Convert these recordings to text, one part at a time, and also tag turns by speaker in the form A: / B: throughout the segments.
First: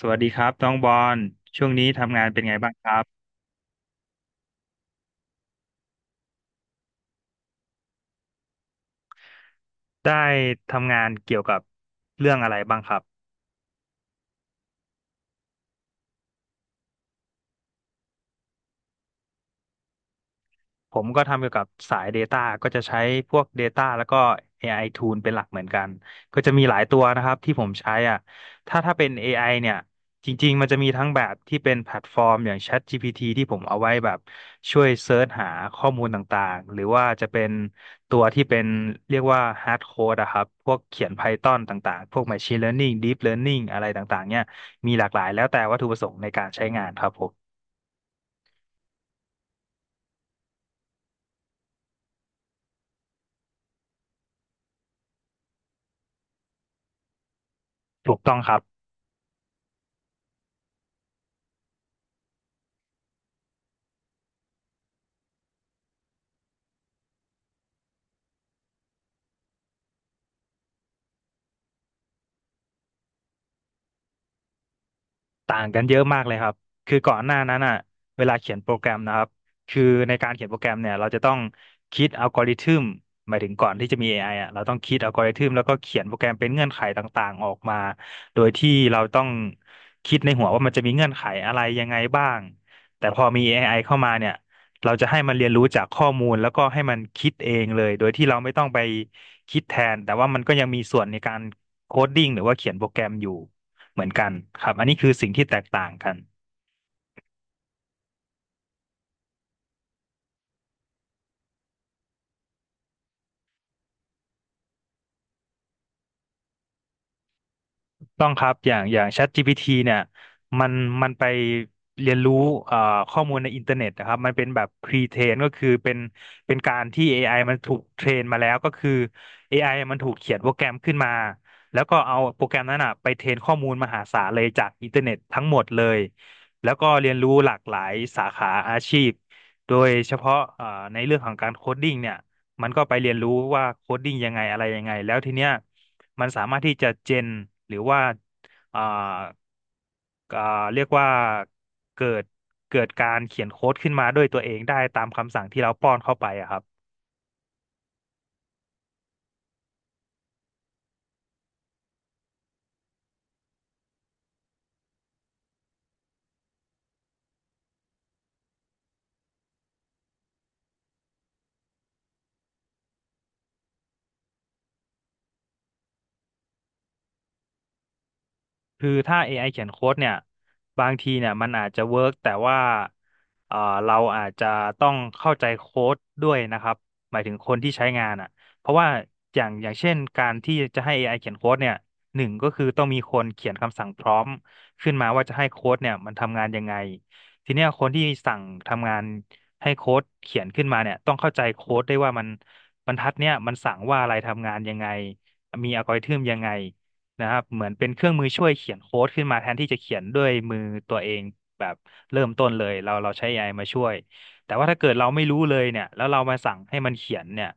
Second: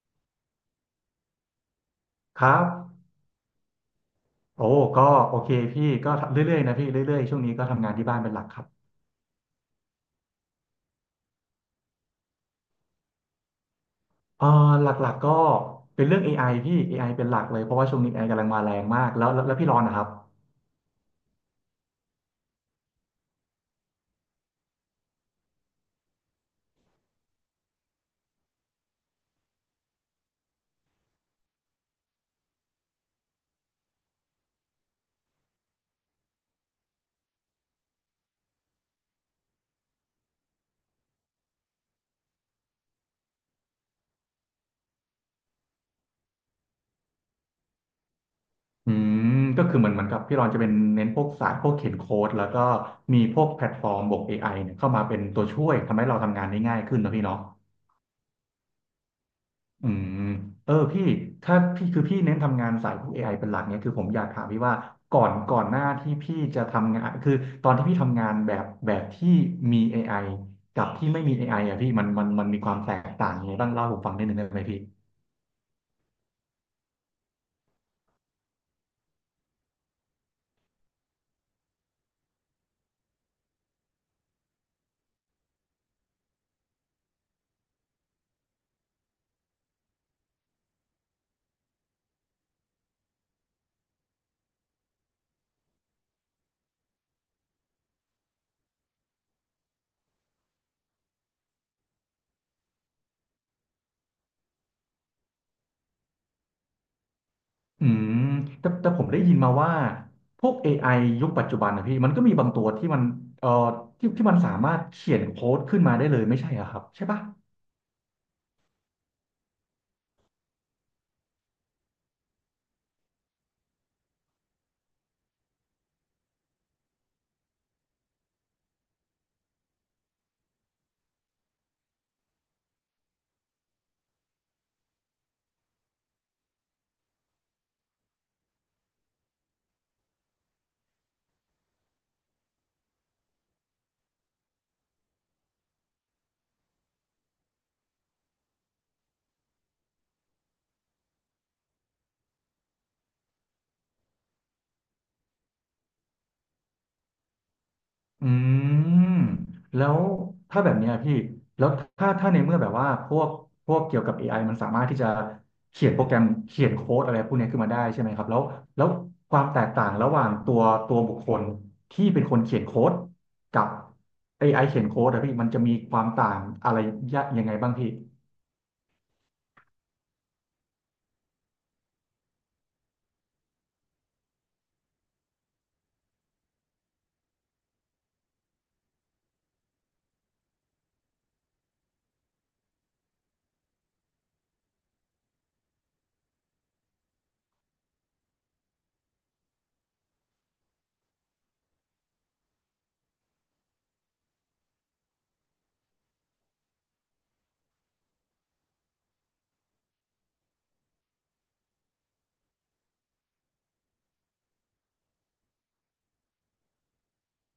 A: สวัสดีครับน้องบอลช่วงนี้ทำงานเป็น
B: ค
A: ไง
B: รับ
A: บ้างครับ
B: โอ้ก็โอเคพี่ก็เรื่อยๆนะพี่ เรื่อยๆช่วงนี้ก็ทำงานที่บ้านเป็นหลักครับ
A: ได้ทำงานเกี่ยวกับเรื่องอะไรบ้างครับ
B: เออหลักๆก็เป็นเรื่อง AI พี่ AI เป็นหลักเลยเพราะว่าช่วงนี้ AI กำลังมาแรงมากแล้วพี่รอนนะครับ
A: ผมก็ทำเกี่ยวกับสาย Data ก็จะใช้พวก Data แล้วก็ AI Tool เป็นหลักเหมือนกันก็จะมีหลายตัวนะครับที่ผมใช้อ่ะถ้าเป็น AI เนี่ยจริงๆมันจะมีทั้งแบบที่เป็นแพลตฟอร์มอย่าง ChatGPT ที่ผมเอาไว้แบบช่วยเซิร์ชหาข้อมูลต่างๆหรือว่าจะเป็นตัวที่เป็นเรียกว่า hard code อะครับพวกเขียน Python ต่างๆพวก machine learning deep learning อะไรต่างๆเนี่ยมีหลากหลายแล้วแต่วัตถุประสงค์ในการใช้งานครับผม
B: อืก็คือเหมือนกับพี่รอนจะเป็นเน้นพวกสายพวกเขียนโค้ดแล้วก็มีพวกแพลตฟอร์มบวก AI เนี่ยเข้ามาเป็นตัวช่วยทำให้เราทำงานได้ง่ายขึ้นนะพี่เนาะ
A: ถูกต้องครับ
B: อืมเออพี่ถ้าพี่คือพี่เน้นทำงานสายพวก AI เป็นหลักเนี่ยคือผมอยากถามพี่ว่าก่อนหน้าที่พี่จะทำงานคือตอนที่พี่ทำงานแบบที่มี AI กับที่ไม่มี AI อไออ่ะพี่มันมีความแตกต่างยังไงบ้างเล่าให้ผมฟังนิดหนึ่งได้ไหมพี่
A: ต่างกันเยอะมากเลยครับคือก่อนหน้านั้นอ่ะเวลาเขียนโปรแกรมนะครับ คือในการเขียนโปรแกรมเนี่ยเราจะต้องคิดอัลกอริทึมหมายถึงก่อนที่จะมี a ไออ่ะเราต้องคิดอัลกอริทึมแล้วก็เขียนโปรแกรมเป็นเงื่อนไขต่างๆออกมา โดยที่เราต้องคิดในหัวว่ามันจะมีเงื่อนไขอะไรยังไงบ้างแต่พอมี AI เข้ามาเนี่ยเราจะให้มันเรียนรู้จากข้อมูลแล้วก็ให้มันคิดเองเลยโดยที่เราไม่ต้องไปคิดแทนแต่ว่ามันก็ยังมีส่วนในการโคดดิ้งหรือว่าเขียนโปรแกรมอยู่ เหมือนกันครับอันนี้คือสิ่งที่แตกต่างกัน
B: อืมแต่ผมได้ยินมาว่าพวก a อไอยุคปัจจุบันนะพี่มันก็มีบางตัวที่มันเอ่อที่มันสามารถเขียนโค้ดขึ้นมาได้เลยไม่ใช่เหรอครับใช่ปะ
A: ต้องครับอย่าง ChatGPT เนี่ยมันมันไปเรียนรู้เอ่อข้อมูลในอินเทอร์เน็ตนะครับมันเป็นแบบ pre-train ก็คือเป็นการที่ AI มันถูกเทรนมาแล้วก็คือ AI มันถูกเขียนโปรแกรมขึ้นมาแล้วก็เอาโปรแกรมนั้นอ่ะไปเทรนข้อมูลมหาศาลเลยจากอินเทอร์เน็ตทั้งหมดเลยแล้วก็เรียนรู้หลากหลายสาขาอาชีพโดยเฉพาะในเรื่องของการโคดดิ้งเนี่ยมันก็ไปเรียนรู้ว่าโคดดิ้งยังไงอะไรยังไงแล้วทีเนี้ย มันสามารถที่จะเจนหรือว่าอ่าอ่าเรียกว่าเกิดเกิดการเขียนโค้ดขึ้นมาด้วยตัวเองได้ตามคำสั่งที่เราป้อนเข้าไปอะครับ
B: อืมแล้วถ้าแบบเนี้ยพี่แล้วถ้าในเมื่อแบบว่าพวกเกี่ยวกับ AI มันสามารถที่จะเขียนโปรแกรมเขียนโค้ดอะไรพวกเนี้ยขึ้นมาได้ใช่ไหมครับแล้วแล้วความแตกต่างระหว่างตัวบุคคลที่เป็นคนเขียนโค้ดกับ AI เขียนโค้ดอะพี่มันจะมีความต่างอะไรยังไงบ้างพี่
A: คือถ้า AI เขียนโค้ดเนี่ยบางทีเนี่ยมันอาจจะเวิร์กแต่ว่าเอ่อเราอาจจะต้องเข้าใจโค้ดด้วยนะครับหมายถึงคนที่ใช้งานอ่ะเพราะว่าอย่างเช่นการที่จะให้เอไ i เขียนโค้ดเนี่ยหนึ่งก็คือต้องมีคนเขียนคำสั่งพร้อมขึ้นมาว่าจะให้โค้ดเนี่ยมันทำงานยังไงทีเนี้ยคนที่สั่งทำงานให้โค้ดเขียนขึ้นมาเนี่ยต้องเข้าใจโค้ดได้วยว่ามันบรรทัดเนี่ยมันสั่งว่าอะไรทำงานยังไงมีอัลกอริทึมยังไง นะครับเหมือนเป็นเครื่องมือช่วยเขียนโค้ดขึ้นมาแทนที่จะเขียนด้วยมือตัวเองแบบเริ่มต้นเลยเราใช้ AI มาช่วยแต่ว่าถ้าเกิดเราไม่รู้เลยเนี่ยแล้วเรามาสั่งให้มันเขียนเนี่ย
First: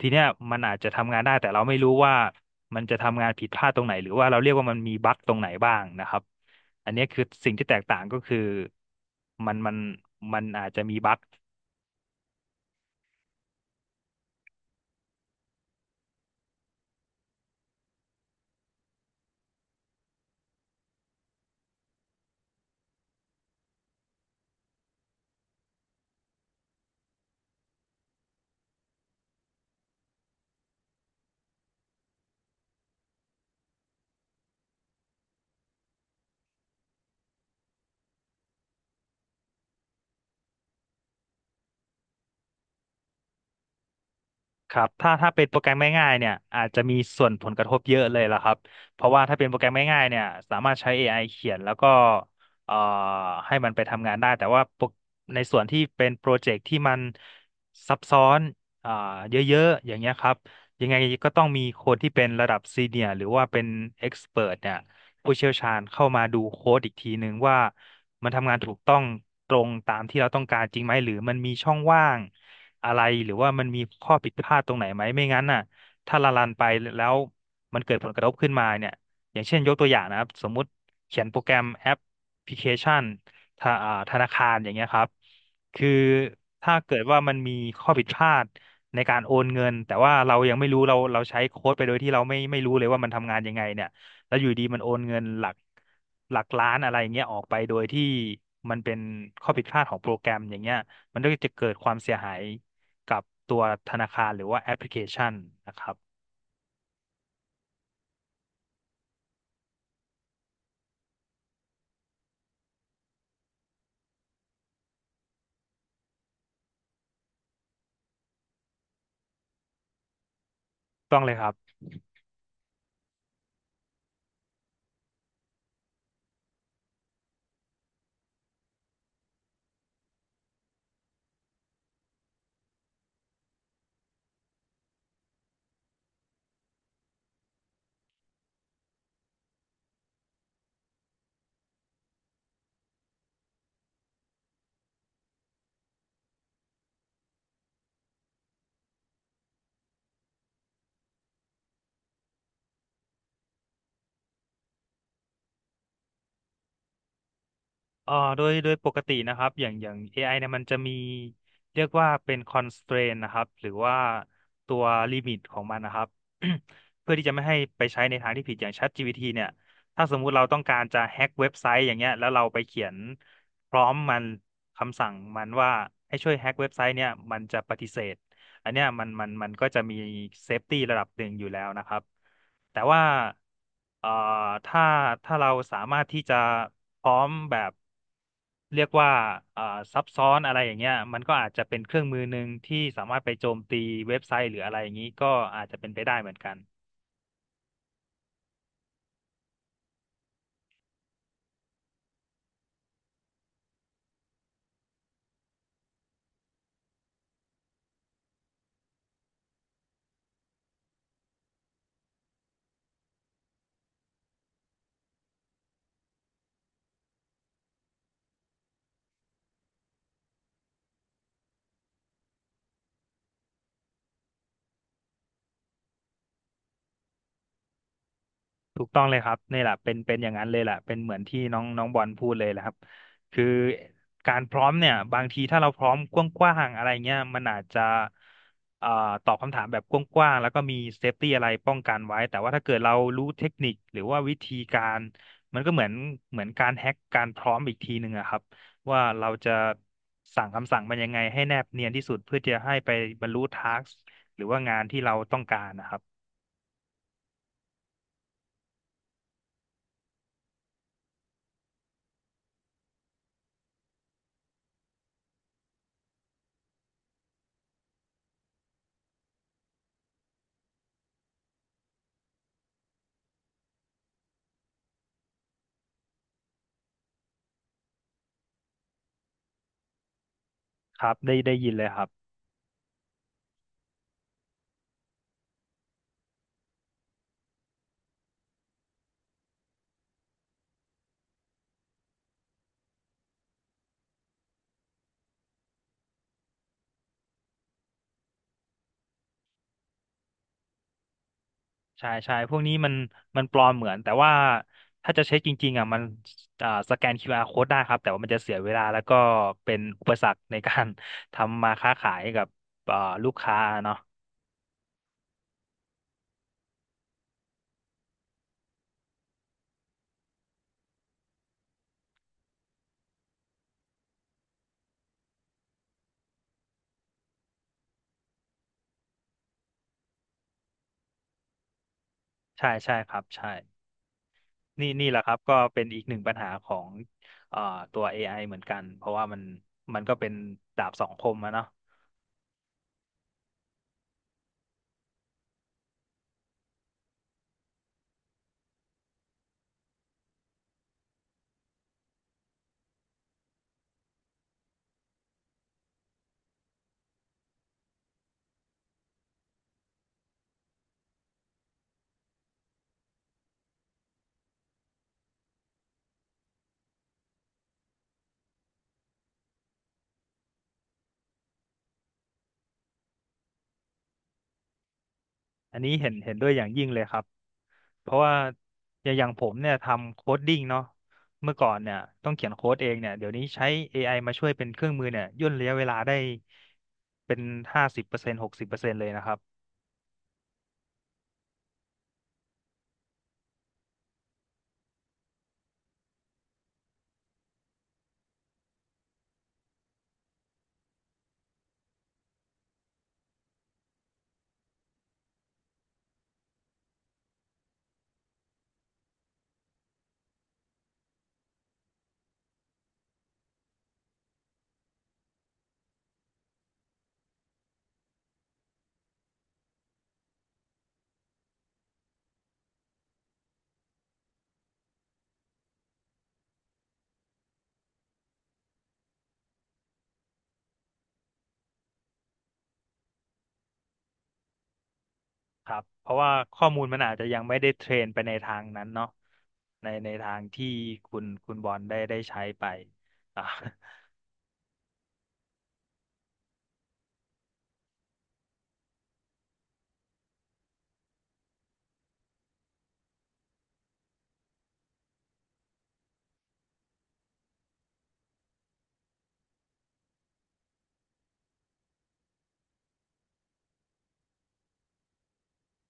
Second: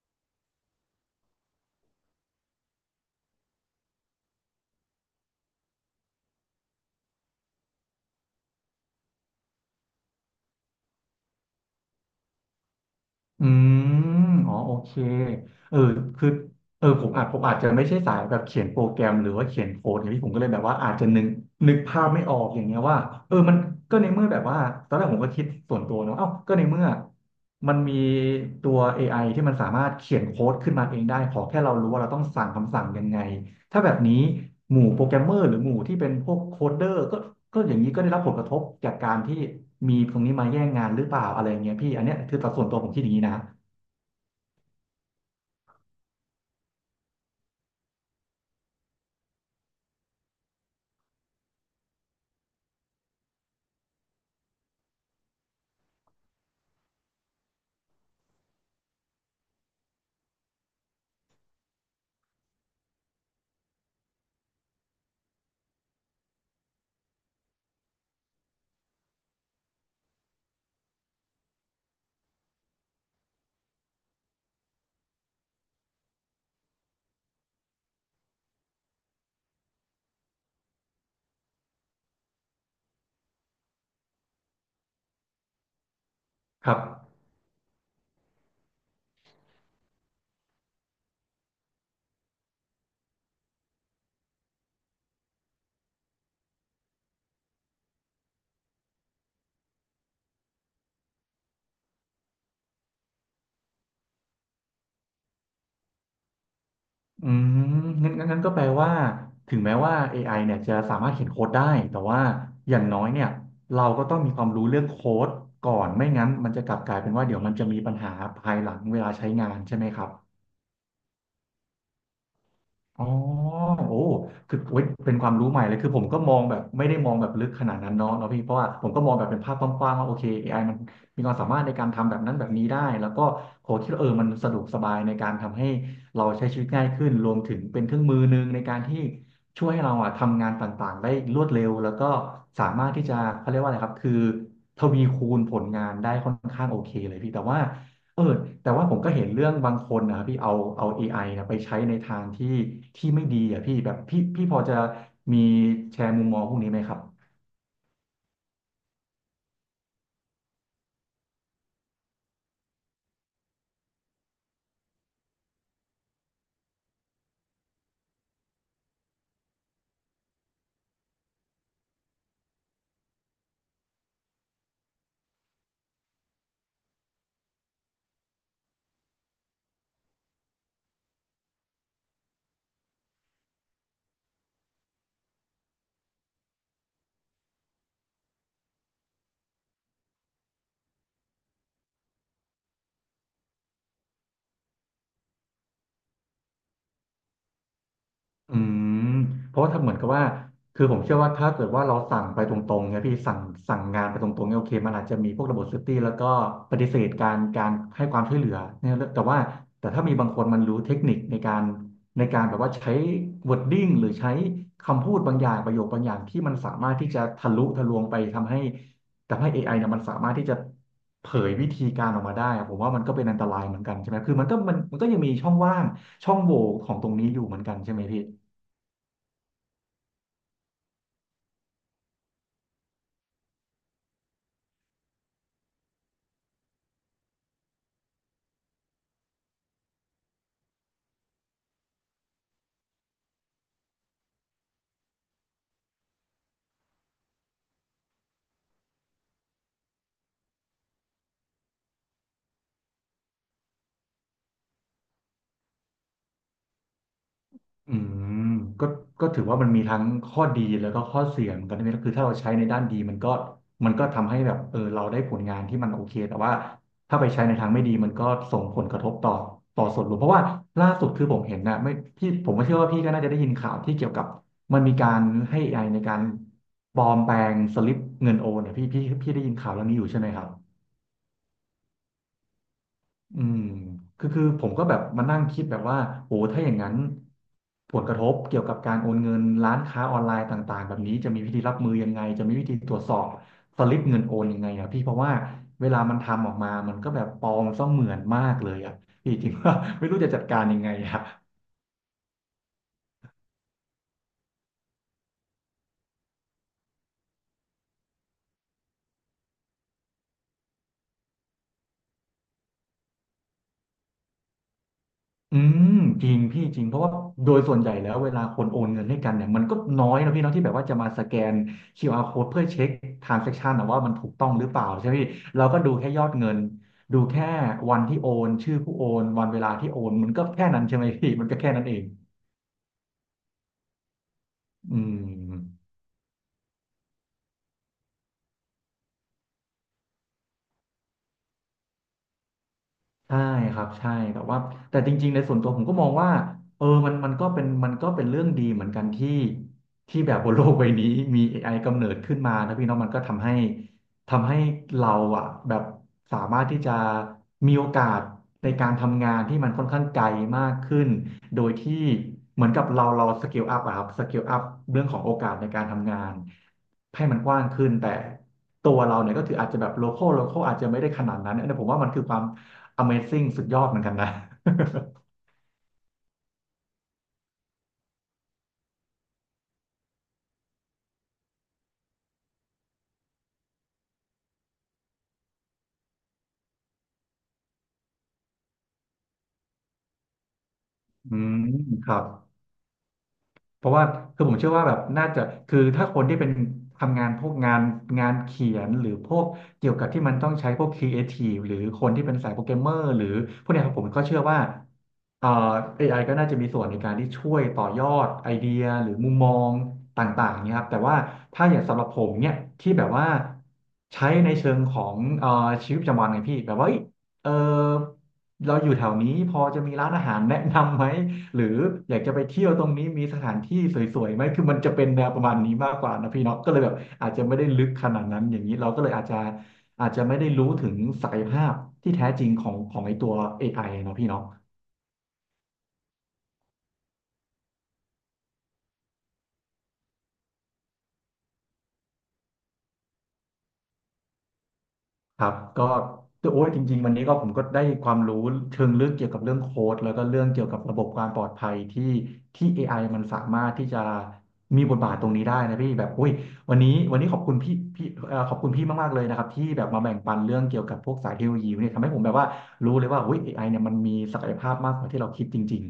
A: ทีเนี้ยมันอาจจะทำงานได้แต่เราไม่รู้ว่ามันจะทำงานผิดพลาดตรงไหนหรือว่าเราเรียกว่ามันมีบั๊กตรงไหนบ้างนะครับอันเนี้ยคือสิ่งที่แตกต่างก็คือมันมันมันอาจจะมีบั๊ก
B: อืมอ๋อโอเคเออคือเออผมอาจจะไม่ใช่สายแบบเขียนโปรแกรมหรือว่าเขียนโค้ดอย่างนี้ผมก็เลยแบบว่าอาจจะนึกภาพไม่ออกอย่างเงี้ยว่ามันก็ในเมื่อแบบว่าตอนแรกผมก็คิดส่วนตัวเนาะเอ้าก็ในเมื่อมันมีตัว AI ที่มันสามารถเขียนโค้ดขึ้นมาเองได้ ขอแค่เรารู้ว่าเราต้องสั่งคำสั่งยังไง ถ้าแบบนี้หมู่โปรแกรมเมอร์หรือหมู่ที่เป็นพวกโคดเดอร์ก็อย่างนี้ก็ได้รับผลกระทบจากการที่มีตรงนี้มาแย่งงานหรือเปล่าอะไรอย่างเงี้ยพี่อันเนี้ยคือตัดส่วนตัวผมคิดอย่างนี้นะ
A: ครับถ้าเป็นโปรแกรมง่ายๆเนี่ยอาจจะมีส่วนผลกระทบเยอะเลยล่ะครับเพราะว่าถ้าเป็นโปรแกรมง่ายๆเนี่ยสามารถใช้ AI เขียนแล้วก็เอ่อให้มันไปทำงานได้แต่ว่าโปรในส่วนที่เป็นโปรเจกต์ที่มันซับซ้อนอ่าเยอะๆอย่างเงี้ยครับยังไงก็ต้องมีคนที่เป็นระดับซีเนียร์หรือว่าเป็นเอ็กซ์เ t เนี่ย ผู้เชี่ยวชาญเข้ามาดูโค้ดอีกทีนึงว่ามันทำงานถูกต้องตรงตามที่เราต้องการจริงไหมหรือมันมีช่องว่างอะไรหรือว่ามันมีข้อผิดพลาดตรงไหนไหมไม่งั้นน่ะถ้าละลันไปแล้วมันเกิดผลกระทบขึ้นมาเนี่ยอย่างเช่นยกตัวอย่างนะครับสมมุติเขียนโปรแกรมแอปพลิเคชันธาธนาคารอย่างเงี้ยครับคือ
B: ค
A: ถ้า
B: รับ
A: เกิดว่ามันมีข้อผิดพลาดในการโอนเงินแต่ว่าเรายังไม่รู้เราใช้โค้ดไปโดยที่เราไม่รู้เลยว่ามันทำงานยังไงเนี่ย แล้วอยู่ดีมันโอนเงินหลักล้านอะไรอย่างเงี้ยออกไปโดยที่มันเป็นข้อผิดพลาดของโปรแกรมอย่างเงี้ยมันก็จะเกิดความเสียหายกับตัวธนาคารหรือว่าแอปพลิเคชันนะครับ
B: อืงั้นก็แปลว่าถึงแม้ว่าเอไอเนี่ยจะสามารถเขียนโค้ดได้แต่ว่าอย่างน้อยเนี่ยเราก็ต้องมีความรู้เรื่องโค้ดก่อนไม่งั้นมันจะกลับกลายเป็นว่าเดี๋ยวมันจะมีปัญหาภายหลังเวลาใช้งานใช่ไหมครับ
A: ต้องเลยครับ
B: อ๋อโอ้คือโอ้ยเป็นความรู้ใหม่เลยคือผมก็มองแบบไม่ได้มองแบบลึกขนาดนั้นเนาะพี่เพราะว่าผมก็มองแบบเป็นภาพกว้างๆว่าโอเคเอไอมันมีความสามารถในการทำแบบนั้นแบบนี้ได้แล้วก็โหคิดว่าเออมันสะดวกสบายในการทำให้เราใช้ชีวิตง่ายขึ้นรวมถึงเป็นเครื่องมือหนึ่งในการที่ช่วยให้เราอะทำงานต่างๆได้รวดเร็วแล้วก็สามารถที่จะเขาเรียกว่าอะไรครับคือทวีคูณผลงานได้ค่อนข้างโอเคเลยพี่แต่ว่า เออแต่ว่าผมก็เห็นเรื่องบางคนนะครับพี่เอา AI นะไปใช้ในทางที่ที่ไม่ดีอ่ะพี่แบบพี่พอจะมีแชร์มุมมองพวกนี้ไหมครับ
A: โดยปกตินะครับอย่างAI เนี่ยมันจะมีเรียกว่าเป็น constraint นะครับหรือว่าตัวลิมิตของมันนะครับ เพื่อที่จะไม่ให้ไปใช้ในทางที่ผิดอย่าง ChatGPT เนี่ยถ้าสมมุติเราต้องการจะแฮ็กเว็บไซต์อย่างเงี้ยแล้วเราไปเขียนพร้อมมันคำสั่งมันว่าให้ช่วยแฮ็กเว็บไซต์เนี่ยมันจะปฏิเสธอันเนี้ยมันก็จะมีเซฟตี้ระดับหนึ่งอยู่แล้วนะครับแต่ว่าเอ่อถ้าเราสามารถที่จะพร้อมแบบ เรียกว่าเอ่อซับซ้อนอะไรอย่างเงี้ยมันก็อาจจะเป็นเครื่องมือหนึ่งที่สามารถไปโจมตีเว็บไซต์หรืออะไรอย่างนี้ก็อาจจะเป็นไปได้เหมือนกัน
B: อืมเพราะว่าถ้าเหมือนกับว่าคือผมเชื่อว่าถ้าเกิดว่าเราสั่งไปตรงๆเนี่ยพี่สั่งงานไปตรงๆเนี่ยโอเคมันอาจจะมีพวกระบบเซฟตี้แล้วก็ปฏิเสธการให้ความช่วยเหลือเนี่ยแต่ว่าแต่ถ้ามีบางคนมันรู้เทคนิคในการแบบว่าใช้ wording หรือใช้คำพูดบางอย่างประโยคบางอย่างที่มันสามารถที่จะทะลุทะลวงไปทำให้เอไอเนี่ยมันสามารถที่จะเผยวิธีการออกมาได้อะผมว่ามันก็เป็นอันตรายเหมือนกันใช่ไหมคือมันก็มันก็ยังมีช่องว่างช่องโหว่ของตรงนี้อยู่เหมือนกันใช่ไหมพี่
A: ถูกต้องเลยครับนี่แหละเป็นอย่างนั้นเลยแหละเป็นเหมือนที่น้องน้องบอลพูดเลยแหละครับคือการพร้อมเนี่ยบางทีถ้าเราพร้อมกว้างๆอะไรเงี้ยมันอาจจะเอ่อตอบคำถามแบบกว้างๆแล้วก็มีเซฟตี้อะไรป้องกันไว้แต่ว่าถ้าเกิดเรารู้เทคนิคหรือว่าวิธีการมันก็เหมือนการแฮ็กการพร้อมอีกทีหนึ่งอะครับว่าเราจะสั่งคำสั่งมันยังไงให้แนบเนียนที่สุดเพื่อจะให้ไปบรรลุทาสหรือว่างานที่เราต้องการนะครับ
B: อืมก็ก็ถือว่ามันมีทั้งข้อดีแล้วก็ข้อเสียเหมือนกันนะคือถ้าเราใช้ในด้านดีมันก็ทำให้แบบเออเราได้ผลงานที่มันโอเคแต่ว่าถ้าไปใช้ในทางไม่ดีมันก็ส่งผลกระทบต่อส่วนรวมเพราะว่าล่าสุดคือผมเห็นนะไม่พี่ผมก็เชื่อว่าพี่ก็น่าจะได้ยินข่าวที่เกี่ยวกับมันมีการให้ AI ในการปลอมแปลงสลิปเงินโอนเนี่ยพี่ได้ยินข่าวเรื่องนี้อยู่ใช่ไหมครับ
A: ครับได้ยินเลยครับ
B: อืมคือผมก็แบบมานั่งคิดแบบว่าโอ้ถ้าอย่างนั้นผลกระทบเกี่ยวกับการโอนเงินร้านค้าออนไลน์ต่างๆแบบนี้จะมีวิธีรับมือยังไงจะมีวิธีตรวจสอบสลิปเงินโอนยังไงอ่ะพี่เพราะว่าเวลามันทำออกมามันก็แบบปลอมเสมือนมากเลยอ่ะพี่ จริงว่า ไม่รู้จะจัดการยังไงอ่ะ
A: ใช่ใช่พวกนี้มันปลอมเหมือนแต่ว่าถ้าจะเช็คจริงๆอ่ะมันสแกน QR code ได้ครับแต่ว่ามันจะเสียเวลาแล้วก็เป็นอุปสรรคในการ ทำมาค้าขายกับอ่าลูกค้าเนาะ
B: อืมจริงพี่จริงเพราะว่าโดยส่วนใหญ่แล้วเวลาคนโอนเงินให้กันเนี่ยมันก็น้อยนะพี่เนาะที่แบบว่าจะมาสแกนคิวอาร์ code เพื่อเช็ค transaction นะว่ามันถูกต้องหรือเปล่าใช่ไหมพี่เราก็ดูแค่ยอดเงินดูแค่วันที่โอนชื่อผู้โอนวันเวลาที่โอนมันก็แค่นั้นใช่ไหมพี่มันก็แค่นั้นเอง
A: ใช่ใช่ครับใช่นี่
B: อื
A: แหละครับก็เป็
B: ม
A: นอีกหนึ่งปัญหาของอ่าตัว AI เหมือนกันเพราะว่ามันก็เป็นดาบสองคมอะเนาะ
B: ใช่ครับใช่แต่ว่าแต่จริงๆในส่วนตัวผมก็มองว่ามันก็เป็นเรื่องดีเหมือนกันที่ที่แบบบนโลกใบนี้มี AI กำเนิดขึ้นมานะพี่เน้องมันก็ทำให้เราอ่ะแบบสามารถที่จะมีโอกาสในการทำงานที่มันค่อนข้างไกลมากขึ้นโดยที่เหมือนกับเราสเกลอัพอะครับสเกลอัพเรื่องของโอกาสในการทำงานให้มันกว้างขึ้นแต่ตัวเราเนี่ยก็คืออาจจะแบบโลคอลอาจจะไม่ได้ขนาดนั้นอันนี้ผมว่ามันคือความ Amazing สุดยอดเหมือนกันนะ
A: อันนี้เห็นด้วยอย่างยิ่งเลยครับ เพราะว่าอย่างผมเนี่ยทำโค้ดดิ้งเนาะเมื่อก่อนเนี่ยต้องเขียนโค้ดเองเนี่ยเดี๋ยวนี้ใช้ AI มาช่วยเป็นเครื่องมือเนี่ยย่นระยะเวลาได้เป็น50%60%เลยนะครับ
B: อืมครับ เพราะว่าคือผมเชื่อว่าแบบน่าจะคือถ้าคนที่เป็นทำงานพวกงานเขียนหรือพวกเกี่ยวกับที่มันต้องใช้พวกครีเอทีฟหรือคนที่เป็นสายโปรแกรมเมอร์หรือพวกเนี้ยครับผมก็เชื่อว่าเอ่อเอไอก็น่าจะมีส่วนในการที่ช่วยต่อยอดไอเดียหรือมุมมองต่างๆเนี่ยครับแต่ว่าถ้าอย่างสำหรับผมเนี่ยที่แบบว่าใช้ในเชิงของชีวิตประจำวันไงพี่แบบว่าเอ้ยเออเราอยู่แถวนี้พอจะมีร้านอาหารแนะนำไหม หรืออยากจะไปเที่ยวตรงนี้มีสถานที่สวยๆไหมคือมันจะเป็นแนวประมาณนี้มากกว่านะพี่เนาะก็เลยแบบอาจจะไม่ได้ลึกขนาดนั้นอย่างนี้เราก็เลยอาจจะอาจจะไม่ได้รู้ถึงศักยภาพที่แท้จริงของของไอตัว AI เนาะพี่เนาะ
A: ครับเพราะว่าข้อมูลมันอาจจะยังไม่ได้เทรนไปในทางนั้นเนาะในทางที่คุณบอลได้ใช้ไปอ่ะ
B: ครับก็โอ้ยจริงๆวันนี้ก็ผมก็ได้ความรู้เชิงลึกเกี่ยวกับเรื่องโค้ดแล้วก็เรื่องเกี่ยวกับระบบความปลอดภัยที่ AI มันสามารถที่จะมีบทบาทตรงนี้ได้นะพี่แบบโอ้ยวันนี้ขอบคุณพี่ขอบคุณพี่มากๆเลยนะครับที่แบบมาแบ่งปันเรื่องเกี่ยวกับพวกสายเทคโนโลยีเนี่ยทำให้ผมแบบว่ารู้เลยว่าเฮ้ยเอไอเนี่ยมันมีศักยภาพมากกว่าที่เราคิดจริง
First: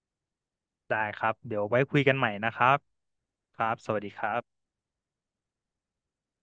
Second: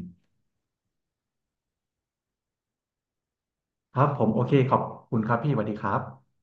A: ได้ครับเดี๋ยวไว้คุยกันใหม่นะครับครับส
B: ๆค
A: วัส
B: รับ
A: ดี
B: ผ
A: ค
B: ม
A: รั
B: โอเค
A: บ
B: ขอบคุณครับพี่สวัสดีครับ